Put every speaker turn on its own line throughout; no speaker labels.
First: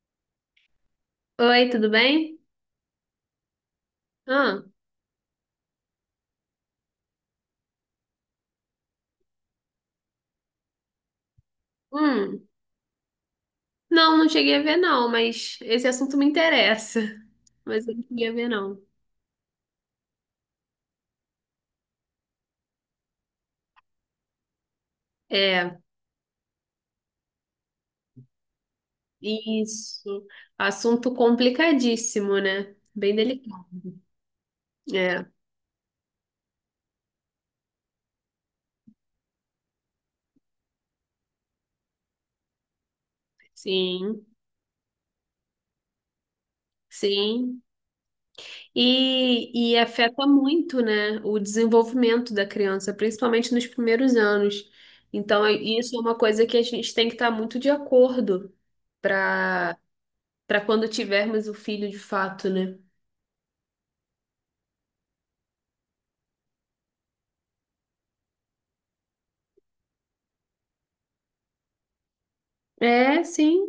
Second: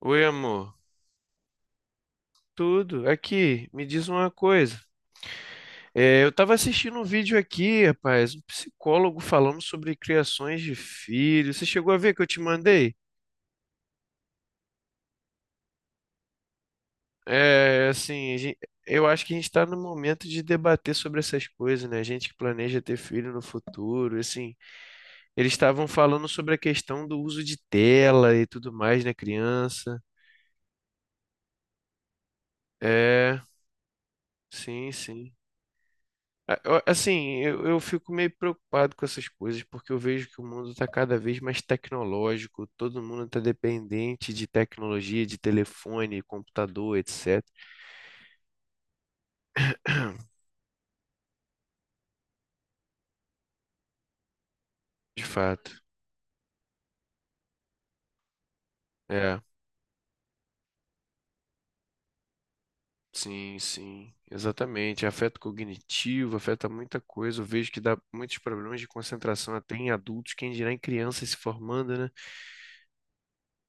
Oi, amor.
Oi, tudo bem?
Tudo? Aqui, me diz uma
Ah,
coisa. Eu estava assistindo um vídeo aqui, rapaz, um psicólogo falando sobre criações de filhos. Você chegou a ver que eu te
hum.
mandei?
Não, não cheguei a ver não, mas esse assunto me interessa. Mas
É,
eu não cheguei a
assim, a
ver
gen-
não.
eu acho que a gente está no momento de debater sobre essas coisas, né? Gente que planeja ter filho no futuro, assim. Eles
É,
estavam falando sobre a questão do uso de tela e tudo mais na criança.
isso. Assunto complicadíssimo, né? Bem
É,
delicado.
sim,
É,
sim. Assim, eu fico meio preocupado com essas coisas, porque eu vejo que o mundo está cada vez mais tecnológico, todo mundo está
sim,
dependente de tecnologia, de telefone, computador, etc.
sim. E afeta muito, né, o desenvolvimento da criança, principalmente nos primeiros anos.
De
Então, é,
fato.
isso é uma coisa que a gente tem que estar muito de acordo
É,
para para quando tivermos o filho de fato, né?
sim, sim, exatamente. Afeto cognitivo, afeta muita coisa. Eu vejo que dá muitos problemas de concentração até em adultos, quem dirá em crianças se formando, né?
É, sim.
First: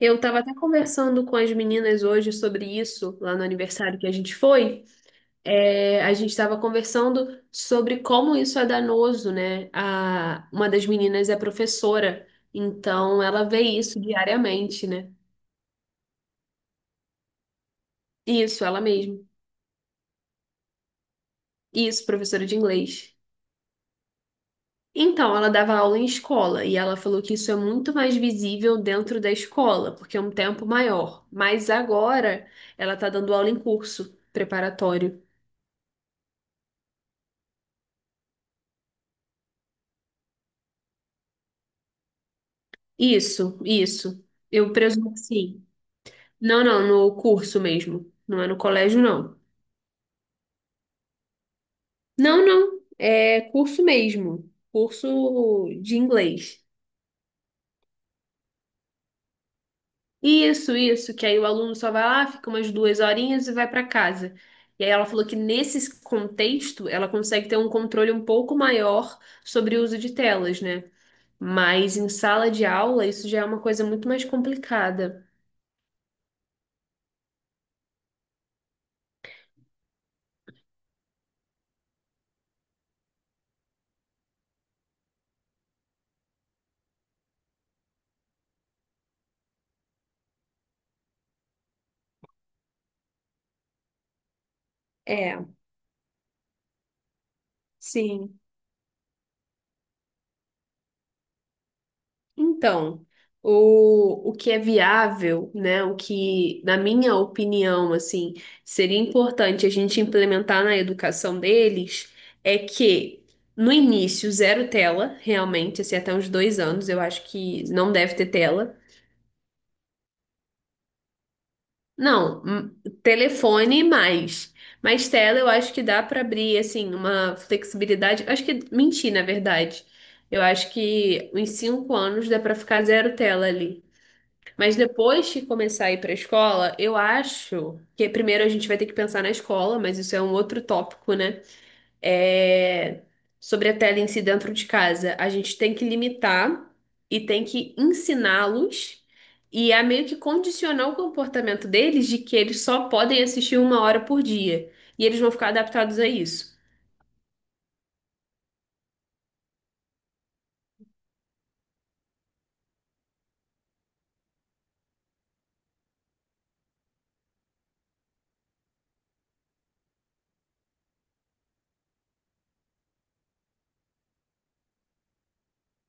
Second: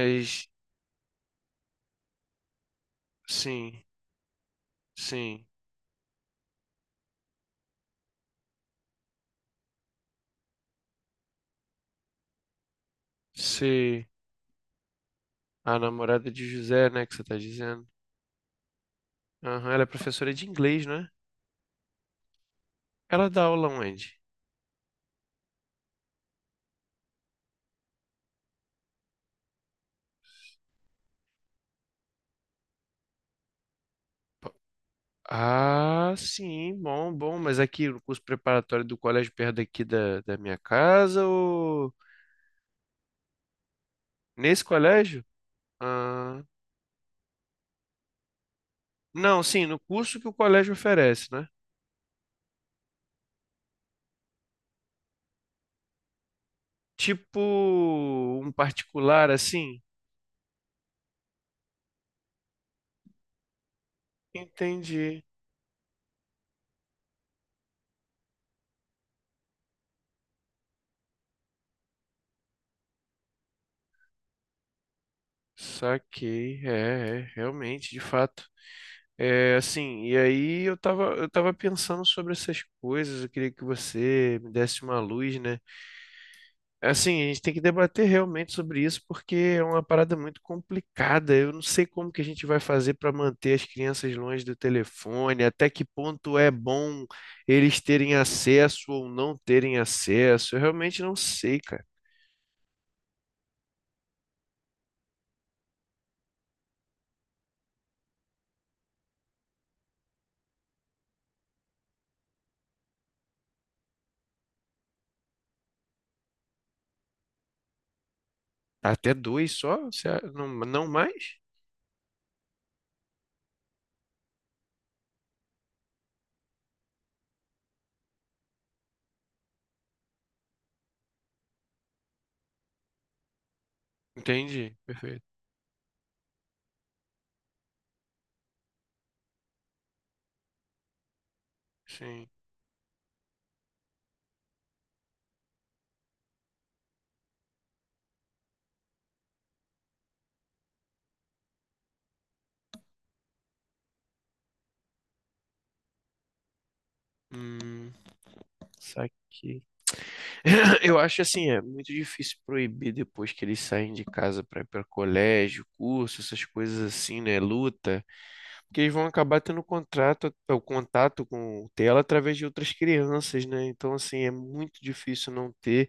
Eu estava até conversando com as meninas hoje sobre isso, lá no
sim,
aniversário que a gente foi.
sim.
É, a gente estava conversando sobre como isso é danoso, né? Uma das meninas é professora, então ela vê isso
Se
diariamente, né?
a namorada de José, né, que você está dizendo.
Isso, ela mesma.
Aham, ela é professora de inglês, né?
Isso, professora de inglês.
Ela dá aula onde?
Então, ela dava aula em escola e ela falou que isso é muito mais visível dentro da escola, porque é um tempo maior. Mas agora ela está dando aula em curso
Po-
preparatório.
Ah, sim, bom, bom, mas aqui no curso preparatório do colégio perto daqui da minha casa ou
Isso, isso.
nesse
Eu presumo que
colégio?
sim.
Ah,
Não, não, no curso mesmo. Não é no colégio, não.
não, sim, no curso que o colégio oferece, né?
Não, não. É curso mesmo. Curso de inglês.
Tipo um particular assim?
Isso, isso. Que aí o aluno só vai lá, fica umas duas horinhas e vai para casa. E aí ela
Entendi.
falou que nesse contexto ela consegue ter um controle um pouco maior sobre o uso de telas, né? Mas em sala de aula isso já é uma coisa muito mais complicada.
Saquei, realmente, de fato. E aí eu tava pensando sobre essas coisas, eu queria que você me desse uma luz, né? Assim, a gente tem que debater realmente sobre isso, porque é uma parada muito complicada. Eu não sei como que a gente vai fazer para manter as crianças longe do
É,
telefone, até que ponto é bom eles terem
sim.
acesso ou não terem acesso. Eu realmente não sei, cara.
Então, o que é viável, né? O que, na minha opinião, assim, seria importante a gente implementar na educação deles é que no início, zero tela, realmente, assim, até uns 2 anos, eu acho que não deve ter tela.
Tá. Até dois só? Não, não mais?
Não, telefone mais. Mas tela eu acho que dá para abrir, assim, uma flexibilidade. Acho que menti, na verdade. Eu acho que em 5 anos dá para ficar zero tela ali. Mas
Entendi, perfeito.
depois que começar a ir para a escola, eu acho que primeiro a gente vai ter que pensar na escola, mas isso é um outro tópico, né?
Sim.
É... Sobre a tela em si dentro de casa. A gente tem que limitar e tem que ensiná-los e a meio que condicionar o comportamento deles de que eles só podem assistir 1 hora por dia. E eles vão ficar adaptados a isso.
Hum, saquei. Eu acho assim, é muito difícil proibir depois que eles saem de casa para ir para colégio, curso, essas coisas assim, né? Luta. Que eles vão acabar tendo o contato com o tela através de outras crianças, né? Então, assim, é muito difícil não ter.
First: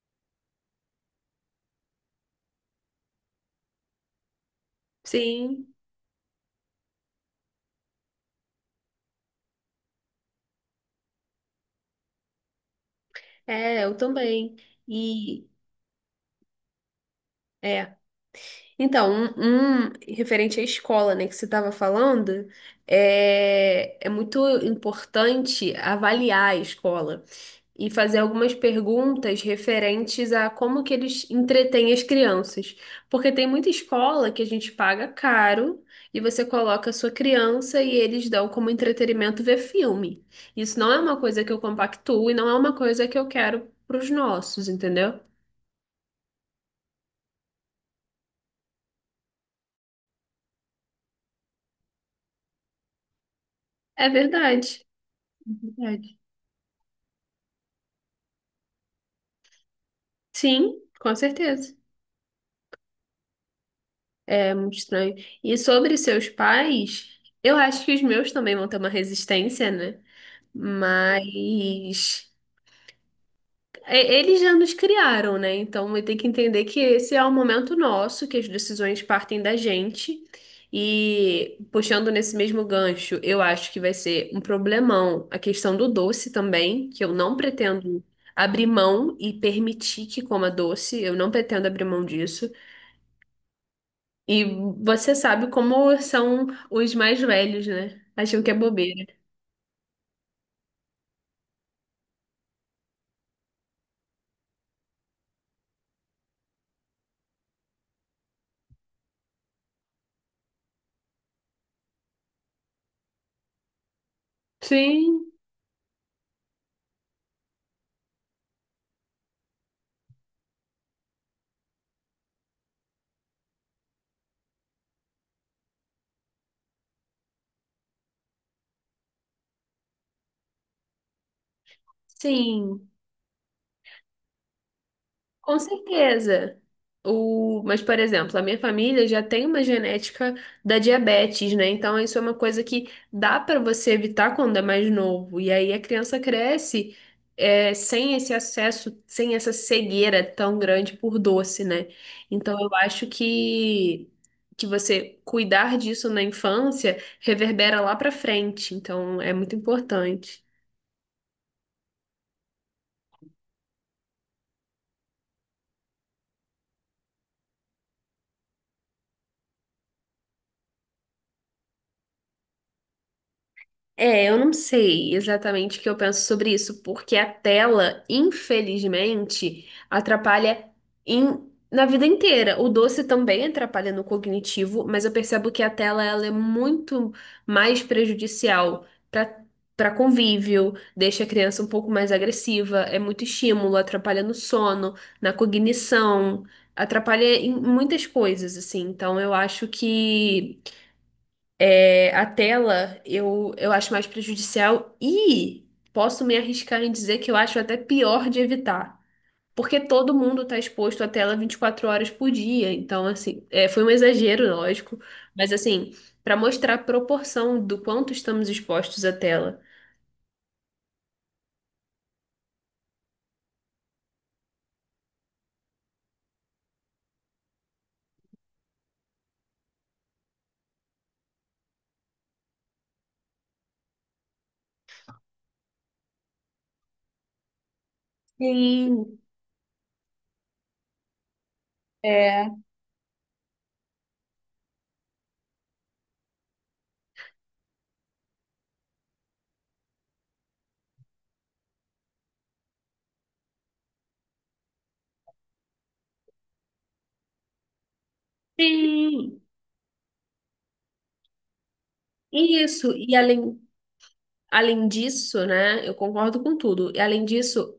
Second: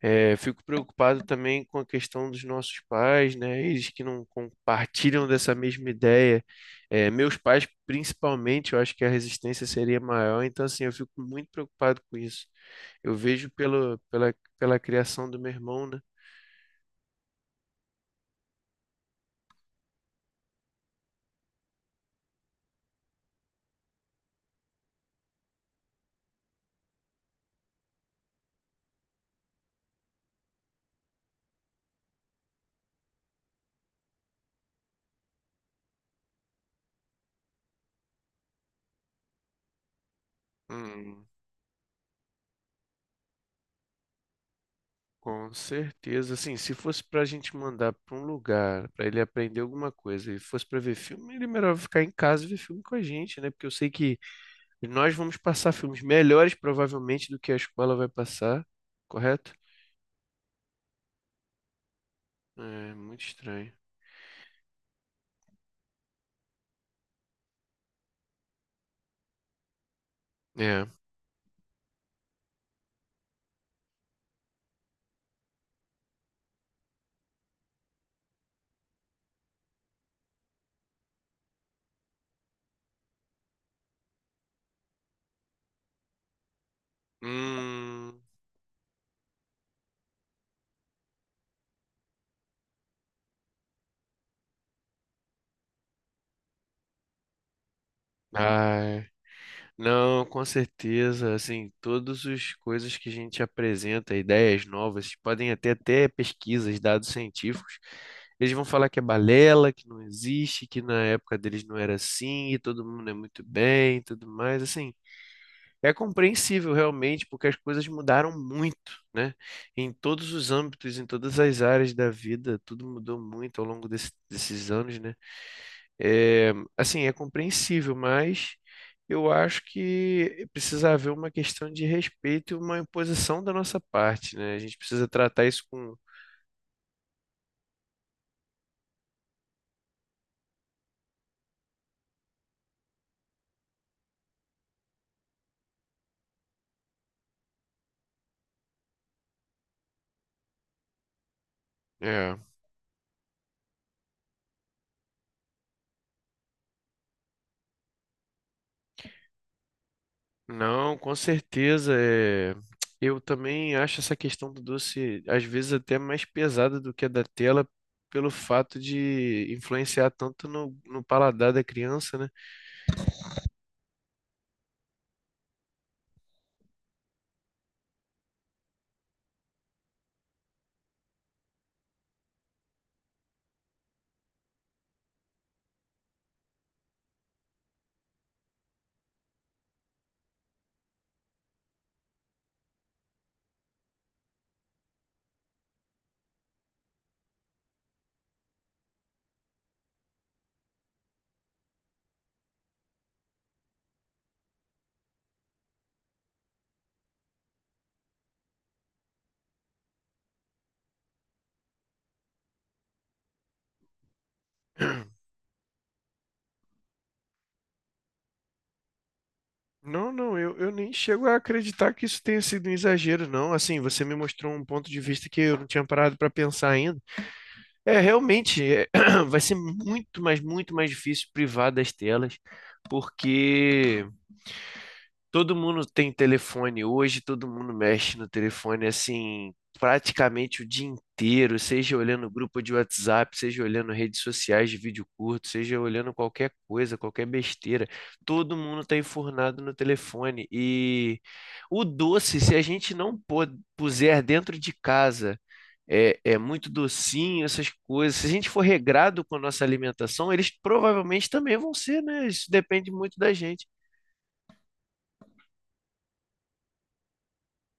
Fico preocupado também com a questão dos nossos pais, né? Eles que não compartilham dessa
Sim,
mesma ideia. Meus pais, principalmente, eu acho que a resistência seria maior. Então, assim, eu fico muito preocupado com isso. Eu vejo
eu também.
pela criação do
E.
meu irmão, né?
é, Então, um referente à escola, né, que você estava falando, é, é muito importante avaliar a escola e fazer algumas perguntas referentes a como que eles entretêm as crianças. Porque tem muita escola que a gente paga caro e você coloca a sua criança e eles dão como entretenimento ver filme. Isso não é uma
Hum.
coisa que eu compactuo e não é uma coisa que eu quero para os nossos, entendeu?
Com certeza, assim, se fosse pra gente mandar pra um lugar, pra ele aprender alguma coisa, e fosse pra ver filme, ele melhor ficar em casa e ver filme com a gente, né? Porque eu sei
É
que
verdade.
nós vamos passar filmes
Verdade.
melhores, provavelmente, do que a escola vai passar, correto?
Sim, com certeza.
É, muito estranho.
Muito estranho. E sobre seus pais, eu acho que os meus também vão ter uma resistência, né?
É.
Mas é, eles já nos criaram, né? Então vai ter que entender que esse é o momento nosso, que as decisões partem da gente. E puxando nesse mesmo gancho, eu acho que vai ser um problemão a questão do doce também, que eu não pretendo
Hum.
abrir mão e permitir que coma doce, eu não pretendo abrir mão disso. E você sabe como são os mais velhos, né? Acham que é
Ai.
bobeira.
Não, com certeza, assim, todas as coisas que a gente apresenta, ideias novas, podem até pesquisas, dados científicos, eles vão falar que é balela, que não existe, que na época deles não era assim, e todo mundo é muito bem, e tudo mais, assim,
Sim,
é compreensível realmente, porque as coisas mudaram muito, né? Em todos os âmbitos, em todas as áreas da vida, tudo mudou muito ao longo desses anos, né? É, é compreensível, mas eu acho que precisa haver uma questão de respeito e uma
sim.
imposição da nossa parte, né? A gente precisa tratar
Com
isso com,
certeza. Mas, por exemplo, a minha família já tem uma genética da diabetes, né? Então, isso é uma coisa que dá para você evitar quando é mais novo. E aí a criança cresce sem esse acesso, sem essa cegueira tão grande por doce, né?
é.
Então, eu acho que você cuidar disso na infância reverbera lá para frente. Então, é muito importante.
Não, com certeza. Eu também acho essa questão do doce, às vezes, até mais pesada do que a da tela, pelo fato de influenciar tanto no paladar da criança, né?
É, eu não sei exatamente o que eu penso sobre isso, porque a tela, infelizmente, atrapalha na vida inteira. O doce também atrapalha no cognitivo, mas eu percebo que a tela ela é muito mais prejudicial para para convívio, deixa a criança um pouco mais agressiva, é muito estímulo, atrapalha no sono, na cognição, atrapalha em muitas coisas, assim. Então eu acho que a tela eu acho mais prejudicial e posso me arriscar em dizer que eu acho até pior de evitar. Porque todo mundo está exposto à tela 24 horas por dia. Então, assim, é, foi um exagero, lógico. Mas, assim, para mostrar a proporção do quanto estamos expostos à tela.
Não, não, eu nem chego a acreditar que isso tenha sido um exagero, não. Assim, você me mostrou um ponto de vista que eu não tinha parado para pensar ainda. É, realmente, é, vai ser muito, mas muito mais difícil privar das telas, porque. Todo mundo tem telefone hoje, todo mundo mexe no telefone
Sim,
assim, praticamente o dia inteiro, seja olhando
é,
grupo de WhatsApp, seja olhando redes sociais de vídeo curto, seja olhando qualquer coisa, qualquer besteira. Todo mundo está enfurnado no telefone. E o doce, se a gente não pô- puser dentro de casa, é muito docinho, essas coisas. Se a gente for regrado com a
sim.
nossa alimentação, eles provavelmente também vão ser, né? Isso depende
Isso.
muito da gente.
Além disso, né, eu concordo com tudo. E além disso,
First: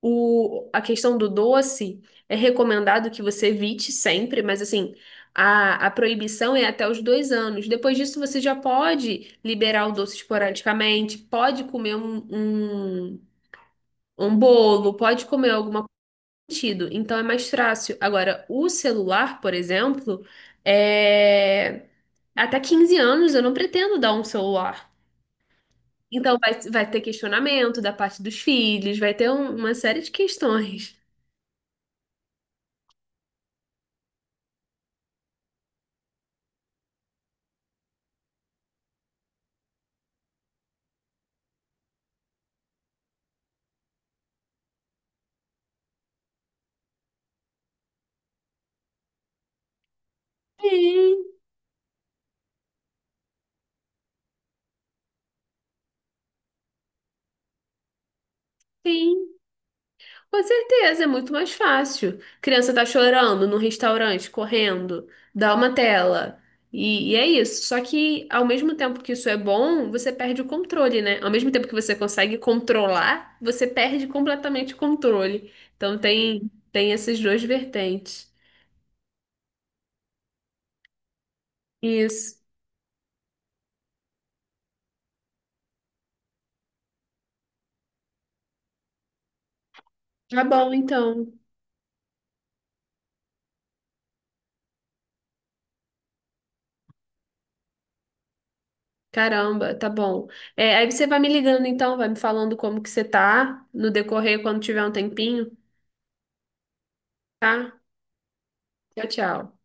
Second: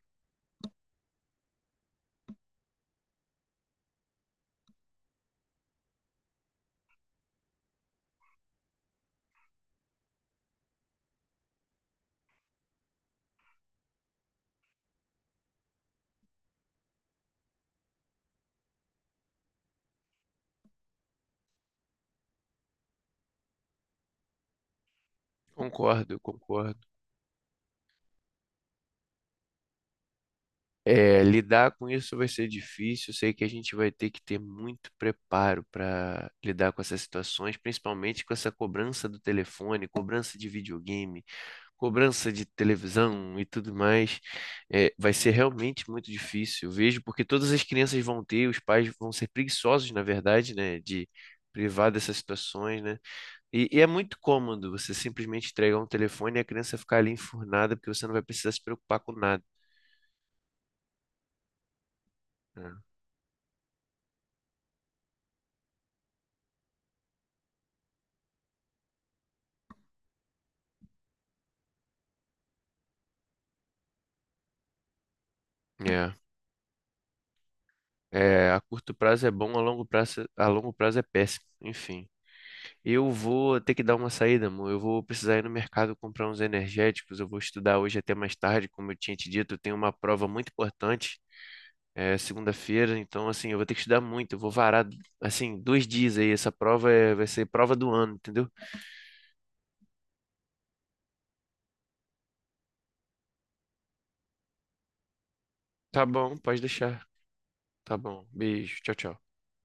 o, a questão do doce é recomendado que você evite sempre, mas assim, a proibição é até os 2 anos. Depois disso, você já pode liberar o doce esporadicamente, pode comer um, um bolo, pode comer alguma coisa nesse sentido. Então é mais fácil. Agora, o celular, por exemplo, é... até 15 anos eu não pretendo dar um celular.
Concordo,
Então vai,
concordo.
vai ter questionamento da parte dos filhos, vai ter uma série de questões.
É, lidar com isso vai ser difícil. Sei que a gente vai ter que ter muito preparo para lidar com essas situações, principalmente com essa cobrança do telefone, cobrança de videogame, cobrança de televisão e tudo mais. É, vai ser realmente muito difícil. Eu vejo porque todas as crianças vão ter, os pais vão ser preguiçosos, na verdade, né, de
Sim,
privar dessas situações, né? E é muito cômodo você simplesmente entregar um telefone e a criança ficar ali enfurnada porque você não vai precisar se preocupar com
sim.
nada.
Com certeza, é muito mais fácil.
Né?
Criança tá chorando no restaurante, correndo, dá uma tela. E é isso. Só que ao mesmo tempo que isso é bom, você perde o controle, né? Ao mesmo tempo que você consegue controlar, você perde completamente o controle. Então
É.
tem essas duas vertentes.
É, a curto prazo é bom, a longo prazo é péssimo. Enfim,
Isso.
eu vou ter que dar uma saída, amor. Eu vou precisar ir no mercado comprar uns energéticos. Eu vou estudar hoje até mais tarde, como eu tinha te dito. Eu tenho uma prova
Tá
muito
bom,
importante,
então.
segunda-feira. Então, assim, eu vou ter que estudar muito. Eu vou varar, assim, dois dias aí. Vai ser prova do ano, entendeu?
Caramba, tá bom. É, aí você vai me ligando então, vai me falando como que você tá no decorrer quando tiver um tempinho,
Tá bom, pode deixar.
tá?
Tá bom. Beijo. Tchau,
Tchau,
tchau.
tchau.